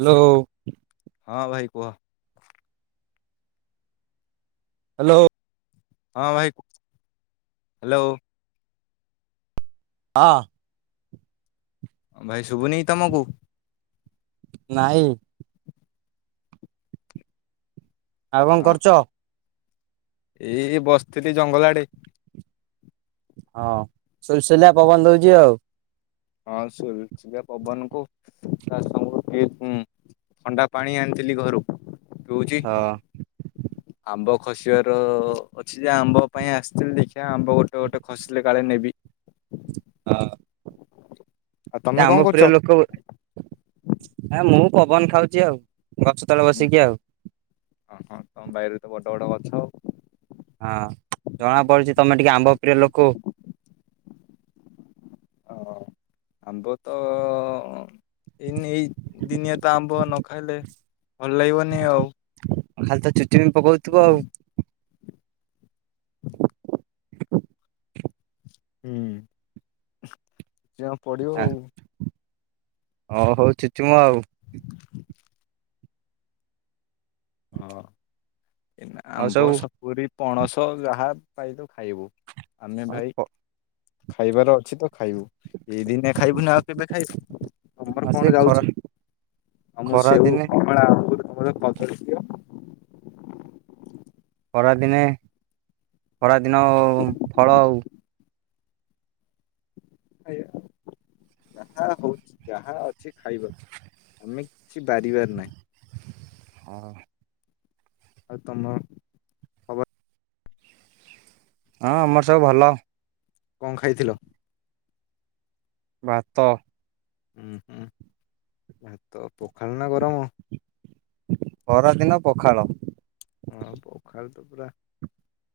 Hello. ହଁ ଭାଇ କୁହ? ହାଲୋ। ହଁ ଭାଇ ହାଲୋ। ହଁ। [unintelligible] ଶୁବୁନି କି ତମକୁ? ନାଇଁ। ଆଉ କଣ ହଁ ହଁ କରୁଚ? ଏଇ ବସଥିଲି ଜଙ୍ଗଲ ଆଡେ। ହଁ ସୁଲୁସୁଲିଆ ପବନ ଦଉଚି ଆଉ। ହଁ ସୁଲୁ ସୁଲିଆ ପବନ କୁ ତା ସାଙ୍ଗୁ ଟିକେ ଥଣ୍ଡା ପାଣି ଆଣିଥିଲି ଘରୁ ପିଉଚି। ହଁ ଆମ୍ବ ଖସିବାର ଅଛି ଯେ ଆମ୍ବ ପାଇଁ ଆସିଥିଲି। ଆମ୍ବ ଗୋଟେ ଗୋଟେ ଖସିଲେ କାଳେ ନେ ହଁ। ଆଉ ଏ ତମେ କଣ ଆମ୍ବ କରୁଛ? ପ୍ରିୟ ଲୋକ ଆ ମୁଁ ପବନ ଖାଉଚି ଆଉ। ଗଛ ତଳେ ବସିକି ଆଉ। ଓହ ତମ ବାଇରେ ତ ବଡ ବଡ ଗଛ। ହଁ ଜଣାପଡୁଚି ତମେ ଟିକେ ଆମ୍ବ ପ୍ରିୟ ଲୋକ। ହ ଆମ୍ବ ତ ଏଇନେ ଏଇ ଦିନିଆ ତ ଆମ୍ବ ନ ଖାଇଲେ ଭଲ ଲାଗିବନି ଆଉ। ଖାଲି ତା [unintelligible] ପକଉଥିବ ଆଉ। [inaudible] ହୁଁ। ପଡ଼ିବ ଆଉ। ଓ ହଉ ଚୁଚୁମ ଆଉ। ହଁ। [inaudible] ଏଇନା ଆଉ ଆମ୍ବ ସବୁ ସପୁରି ପଣସ ଯାହା ପାଇଲୁ ଖାଇବୁ। ଆମେ ଭାଇ ଆଉ ଖାଇବାର ଅଛି ତ ଖାଇବୁ। ଏଇ ଦିନେ ଖାଇବୁ ନା ଆଉ କେବେ ଖାଇବୁ, ତମର କଣ ସେ ଖରା ଯାଉଛି। ଆଉ ମୁଁ ଖରା ସେଉ, ଦିନେ କମଳା, ଅଙ୍ଗୁର ତମର କଦଳୀ। ଦିଅ ଖରାଦିନେ ଖରାଦିନ ଫଳ ଆଉ। ଆଜ୍ଞା, ଯାହା ହଉଛି ଯାହା ଅଛି ଖାଇବାକୁ, ଆମେ କିଛି ବାରିବାର ନାହିଁ। ହଁ। ଆଉ ତମ ଖବର ହଁ ଆମର ସବୁ ଭଲ। କଣ ଖାଇଥିଲ? ଭାତ। ହୁଁ ହୁଁ ଭାତ ପଖାଳ ନା ଗରମ? ଖରାଦିନ ପଖାଳ। ହଁ ପଖାଳ ପୁରା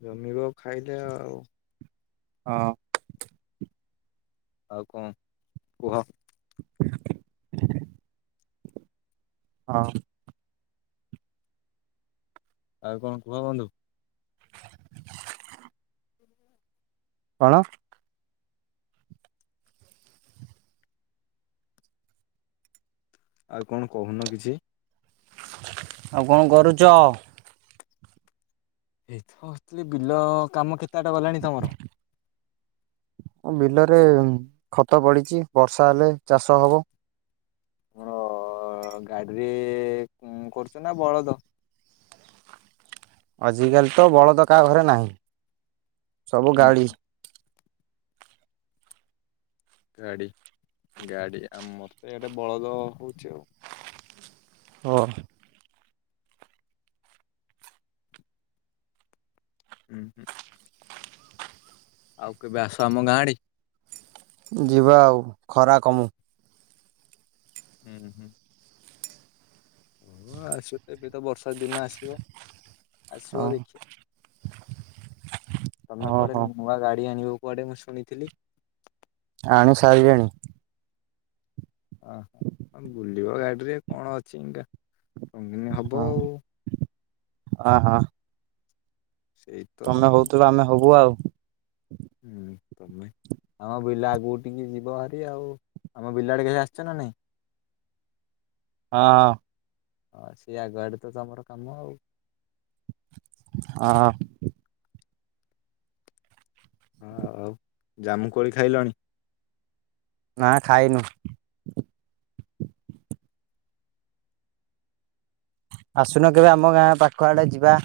ଜମିବ ଖାଇଲେ ଆଉ। ହଁ ଆଉ କଣ କୁହ? ହଁ। ଆଉ କଣ କୁହ ବନ୍ଧୁ? କଣ? ଆଉ କଣ କହୁନ କିଛି! ଆଉ କଣ କରୁଚ? ଏଇ ତ ବସଥିଲି ବିଲ କାମ କେତେ ବାଟ ଗଲାଣି ତମର? ବିଲରେ ଖତ ପଡ଼ି, ବର୍ଷା ହେଲେ ଚାଷ ହବ। ଆମର ଗାଡିରେ କରୁଛ ନା ବଳଦ? ଆଜିକାଲି ତ ବଳଦ କା ଘରେ ନାହିଁ। ସବୁ ଗାଡି। ଗାଡି, ଗାଡି ଆମର ତ ଏଇଟେ ବଳଦ ହଉଛି ଆଉ। ହ। ହୁଁ ହୁଁ। ଆଉ କେବେ ଆସ ଆମ ଗାଁ ଆଡେ। ଯିବା ଆଉ, ଖରା କମୁ। ହୁଁ ହୁଁ। ଓ ଆସିବ ତ ଏବେ ତ ବର୍ଷା ଦିନ ଆସିବ। ଆସିବ ହଁ ଦେଖିବ ତମେ କୁଆଡେ ଓହୋ ନୂଆ ଗାଡ଼ି ଆଣିିବ କୁଆଡେ ମୁଁ ଶୁଣିଥିଲି। ଆଣି ସାରିଲିଣି। ହଁ ହଁ [unintelligible] ଥିବ ଗାଡିରେ କଣ ଅଛି ଇଟା। ପନ୍ଦର ଦିନ ହଁ ହବ ଆଉ। ଅ ହୋ। ସେଇ ତ ତମେ ହଉଥିଲ ଆମେ ହବୁ ଆଉ ବିଲ ଆଗକୁ ଟିକେ ଯିବ ଭାରି ଆଉ ଆମ ବିଲା ଆଡ଼େ କେବେ ଆସିଛ ନା ନାଇଁ? ହଁ। ହଁ ସେ ଆଗ ଆଡ଼େ ତ ତମର କାମ ଆଉ- ହଁ। ହଁ ଆଉ ଜାମୁକୋଳି ଖାଇଲଣି? ନାଁ ଖାଇନୁ। ଆସୁନ କେବେ ଆମ ଗାଁ ପାଖ ଆଡ଼େ ଯିବା।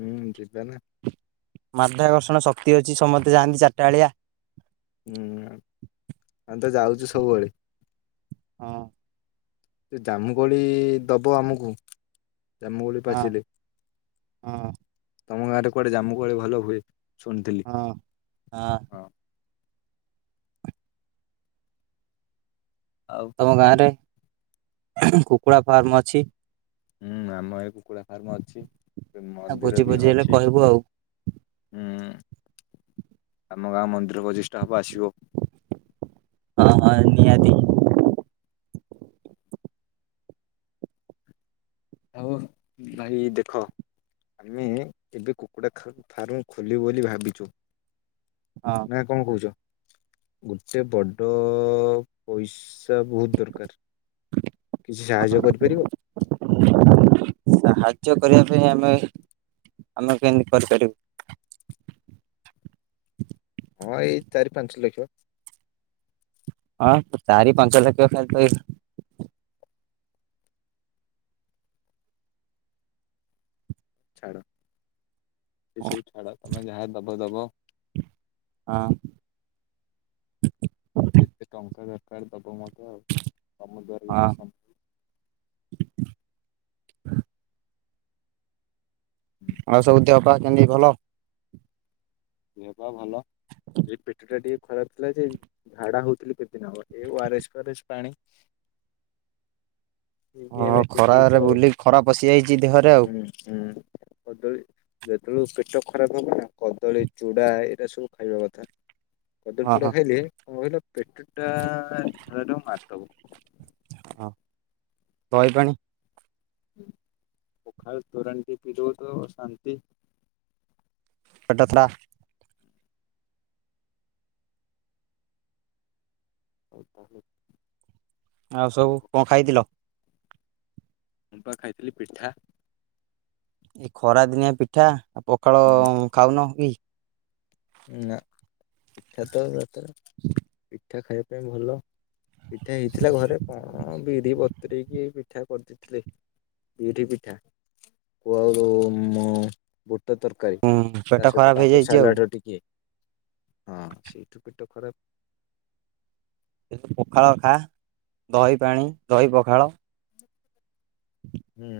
ହୁଁ ଯିବା ନା। ମାଧ୍ୟଆକର୍ଷଣ ଶକ୍ତି ଅଛି ସମସ୍ତେ ଯାଆନ୍ତି ଚାରିଟା ବେଳିଆ। ହୁଁ ଆମେ ତ ଯାଉଛୁ ସବୁବେଳେ। ହଁ। ଜାମୁକୋଳି ଦବ ଆମକୁ। ଜାମୁକୋଳି ହଁ ପାଚିଲେ ହଁ ତମ ଗାଁରେ କୁଆଡ଼େ ଜାମୁକୋଳି ଭଲ ହୁଏ। ଶୁଣିଥିଲି ହଁ ହଁ। ଆଉ ତମ ଗାଁ ରେ କୁକୁଡ଼ା ଫାର୍ମ ଅଛି। ହୁଁ ଆମ ଏ କୁକୁଡ଼ା ଫାର୍ମ ଅଛି। ଆଉ ମନ୍ଦିର ଭୋଜି ବି ଭୋଜି ହେଲେ ଅଛି କହିବୁ ଆଉ ହୁଁ। ଆମ ଗାଁ ମନ୍ଦିର ପ୍ରଜିଷ୍ଠା ହବ ଆସିବ। ହଁ ହଁ ନିହାତି। ଆଉ ଭାଇ ଦେଖ ଆମେ ଏବେ କୁକୁଡ଼ା ଫାର୍ମ ଖୋଲିବୁ ବୋଲି ଭାବିଛୁ। ହଁ ନାଁ କଣ କହୁଛ। ଗୋଟେ ବଡ଼ ପଇସା ବହୁତ୍ ଦରକାର କିଛି ହଁ ସାହାଯ୍ୟ କରିପାରିବ? କାର୍ଯ୍ୟ କରିବା ପାଇଁ ଆମେ ଆମେ କେମିତି କରିପାରିବୁ। ହଁ ଏଇ ଚାରି ପାଞ୍ଚ ଲକ୍ଷ। ହଁ ଚାରି ପାଞ୍ଚ ଲକ୍ଷ [unintelligible] ଛାଡ଼। ହଁ ସେ ଛାଡ଼ ତମେ ଯାହା ଦବ ଦବ। ହଁ। ଯେତେ ଟଙ୍କା ଦରକାର ଦବ ମତେ ତମ ଦ୍ୱାରା ଯେତିକି ସମ୍ଭବ। ଆଉ ସବୁ ତିକ କପା କେନ୍ଦି ଭଲ। ଦେହ ପା ଭଲ ଏ ପେଟ ଟା ଟିକେ ଖରାପ ଥିଲା ଯେ ଝାଡ଼ା ହଉଥିଲି କେତେଦିନ ହେବ ଏ ୱରେସ୍ ଫାରେସ୍ ପାଣି ଠିକ୍ ହଁ ଏବେ ଠିକ୍ ଖରାରେ ହେଇଛି ଆଉ ବୁଲି ଖରା ପଶି ଯାଇଛି ଦେହରେ ଆଉ ହଁ ହୁଁ। [unintelligible] ପେଟ ଖରାପ ହବ ନା କଦଳୀ ଚୁଡ଼ା ଏଇଟା ସବୁ ଖାଇବା କଥା। କଦଳୀ ହଁ ଚୁଡ଼ା ହଁ ଖାଇଲେ କଣ କହିଲ ପେଟ ଟା [unintelligible] ହ ଦହି ପାଣି। ପଖାଳ ତୋରାଣି ଟିକେ ପିଇ ଦବ କି ଶାନ୍ତି। [unintelligible] ଆଉ ତାହେଲେ। ଆଉ ସବୁ କୁହ କଣ ଖାଇଥିଲ? ମୁଁ ବା ଖାଇଥିଲି ପିଠା। ଏଇ ଖରା ଦିନିଆ ପିଠା ଆଉ ପଖାଳ ହୁଁ ଖାଉନ କି? ନା ପିଠା ତ ପିଠା ଖାଇବା ପାଇଁ ଭଲ ପିଠା ହେଇଥିଲା ଘରେ କଣ ବିରି ବତରେଇକି ପିଠା କରିଦେଇଥିଲେ, ବିରି ପିଠା, କୁ ଆଉ ମ ମଟର ତରକାରୀ ହୁଁ ପେଟ ତା ସହିତ ଖରାପ କାକୁଡ଼ି ହେଇଯାଇଛି ଆଉ ସାଲାଡ ଟିକେ ହଁ ସେଇଠୁ ପେଟ ଖରାପ। ଏଁ ପଖାଳ ଖା ଦହି ପାଣି, ଦହି ପଖାଳ। ହୁଁ।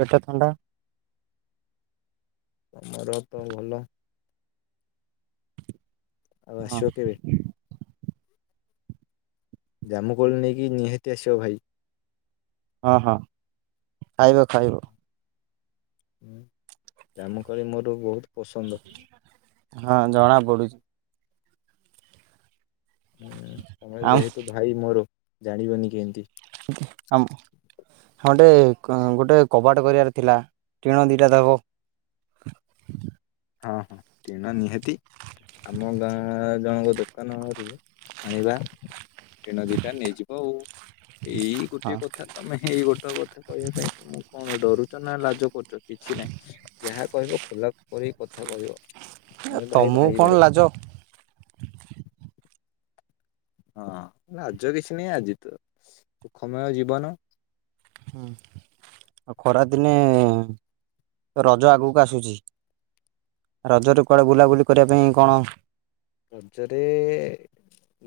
ପେଟା ଥଣ୍ଡା। ତମର ତ ଭଲ। ଆଉ ହଁ ଆସିବ କେବେ? ଜାମୁକୋଳି ନେଇକି ନିହାତି ଆସିବ ଭାଇ। ହଁ ହଁ ଖାଇବ, ଖାଇବ। ହଁ ଜାମୁକୋଳି ମୋର ବହୁତ ପସନ୍ଦ। ହଁ ଜଣା ପଡୁଛି। ହୁଁ ତମେ ଆମ ଯେହେତୁ ଭାଇ ମୋର। ଜାଣିବନି କେମିତି। ଆମ ହଁ। ଗୋଟେ ଗୋଟେ କବାଟ କରିବାର ଥିଲା ଟିଣ ଦିଟା ଦେବ। ହଁ ହଁ ଟିଣ ନିହାତି ଆମ ଗାଁ ଜଣଙ୍କ ଦୋକାନରୁ ଆଣିବା ଟିଣ ଦିଟା ନେଇଯିବ ଆଉ। ଏଇ ହଁ ଗୋଟେ କଥା ତମେ ଏଇ ଗୋଟେ ଟ କଥା କହିବା ପାଇଁ ତମକୁ କଣ ଡରୁଛ ନା ଲାଜ କରୁଛ। କିଛି ନାହିଁ। ଯାହା କହିବ ଖୋଲା ପରି କଥା କହିବ। ତମକୁ ଭାଇ। କଣ ଲାଜ। ହଁ ଲାଜ କିଛି ନାହିଁ ଆଜି ତ ସୁଖମୟ ଜୀବନ। ହୁଁ ଆଉ ଖରାଦିନେ ରଜ ଆଗକୁ ଆସୁଛି ରଜରେ କୁଆଡେ ବୁଲାବୁଲି କରିବା ପାଇଁ କଣ? ରଜରେ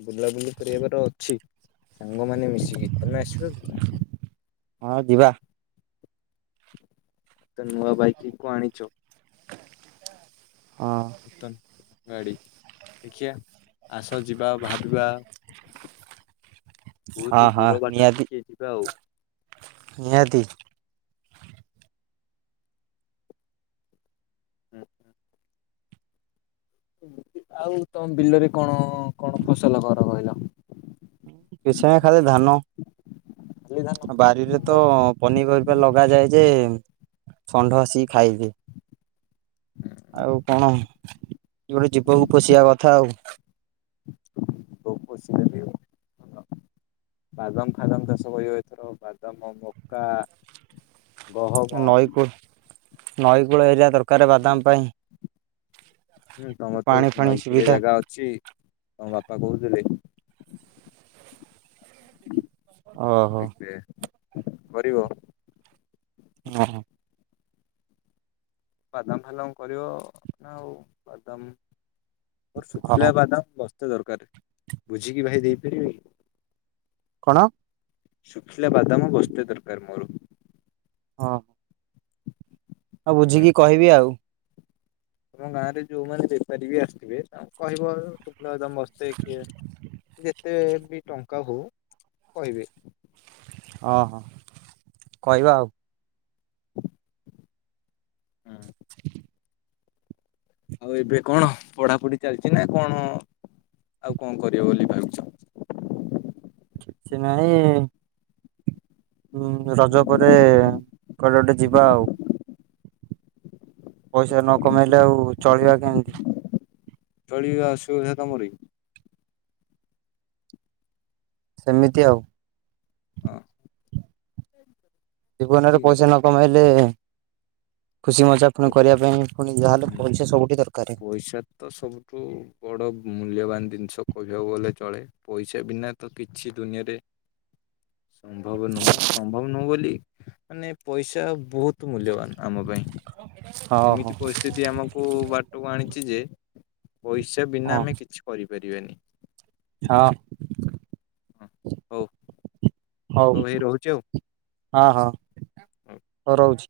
ବୁଲାବୁଲି କରିବାର ଅଛି। ସାଙ୍ଗମାନେ ମିଶିକି ତମେ ଆସିବ କି? ହଁ ଯିବା। ତ ନୂଆ ବାଇକ କଣ ଆଣିଛ। ହଁ। ନୂତନ ଗାଡି ଦେଖିିବା ଆସ ଯିବା ଭାବିବା। ହଁ ବହୁତ ହଁ ଦୂର ବାଟ ନିହାତିି ଟିକେ ଯିବା ଆଉ। ନିହାତିି। ହୁଁ। ଆଉ ତମ ବିଲରେ କଣ କଣ ଫସଲ କର କହିଲ? କିଛି ନା ଧାନ ଖାଲି ଧାନ? ବାରିରେ ତ ପନିପରିବା ଲଗାଯାଏ ଯେ ଷଣ୍ଢ ଆସି ଖାଇଦିଏ। ଆଉ କଣ? ଗୋଟେ ଜୀବକୁ ପୋଷିବା କଥା ଆଉ। [unintelligible] ବାଦମ ଫାଦମ ଚାଷ ହୋଇିବ ଏଥର ବାଦମ ଆଉ ମକା। ଗହମ। ନଈ କୂଳ ନଈ କୂଳ ଏରିଆ ଦରକାର ବାଦାମ ପାଇଁ ହୁଁ ତମର ତ ପାଣି ଫାଣି ନଈ କୁଳିଆ ସୁବିଧା ଜାଗା ଅଛି ତମ ବା ବାପା କଉଥିଲେ। ଓହୋ। କରିବ। [unintelligible] ବାଦାମ ଫାଦାମ୍ କରିବ ନା ଆଉ ବାଦାମ ସୁୁଖିଲା ଓହୋ ବାଦାମ ଦରକାର ବୁଝିକି ଭାଇ ଦେଇପାରିବେ। କଣ? ଶୁଖିଲା ବାଦାମ ବସ୍ତେ ଦରକାର ମୋର। ହଁ। ହଉ ବୁଝିକି କହିବି ଆଉ। ଆମ ଗାଁ ରେ ଯୋଉମାନେ ବେପାରୀ ବି ଆସିଥିବେ ତାଙ୍କୁ କହିବ ଲା ବାଦାମ ବସ୍ତେ [unintelligible] କେତେ ବି ଟଙ୍କା ହଉ କହିବେ। ଓଁ ହଁ କହିବା ଆଉ। ହୁଁ। ଆଉ ଏବେ କଣ ପଢାପୁଢି ଚାଲିଚି ନା କଣ ଆଉ କଣ କରିବ ବୋଲି ଭାବିଚ? କିଛି ନାହିଁ। ହଁ ରଜ ପରେ କୁଆଡେ ଗୋଟେ ଯିବା ଆଉ ପଇସା ନ କମେଇଲେ ଆଉ ଚଳିବା କେମିତି? ଚଳିବା ଅସୁବିଧା ତମରି କି? ସେମିତି ଆଉ। ହଁ। ଜୀବନରେ ଠିକ ଅଛି ପଇସା ନ କମେଇଲେ ଖୁସି ମଜା ପୁଣି କରିବା ପାଇଁ ପୁଣି ଯାହାହେଲେ ହୁଁ ପଇସା ସବୁଠି ଦରକାର। ପଇସା ତ ସବୁଠୁ ବଡ ମୂଲ୍ୟବାନ ଜିନିଷ କହିବାକୁ ଗଲେ ଚଳେ। ପଇସା ବିନା ତ କିଛି ଦୁନିଆରେ ସମ୍ଭବ ନୁହଁ ସମ୍ଭବ ନୁହଁ ବୋଲି ମାନେ ପଇସା ବହୁତ ମୂଲ୍ୟବାନ ଆମ ପାଇଁ। ହଁ ହୋ। ଏମିତି ପରିସ୍ଥିତି ଆମକୁ ବାଟକୁ ଆଣିଛି ଯେ ପଇସା ହଁ ବିନା ଆମେ କିଛି କରିବୁ ଜିବନି। ହଁ। ହ ହଉ। ହଉ ଭାଇ ରହୁଛି ହ ହଁ ଆଉ। ରହୁଛି।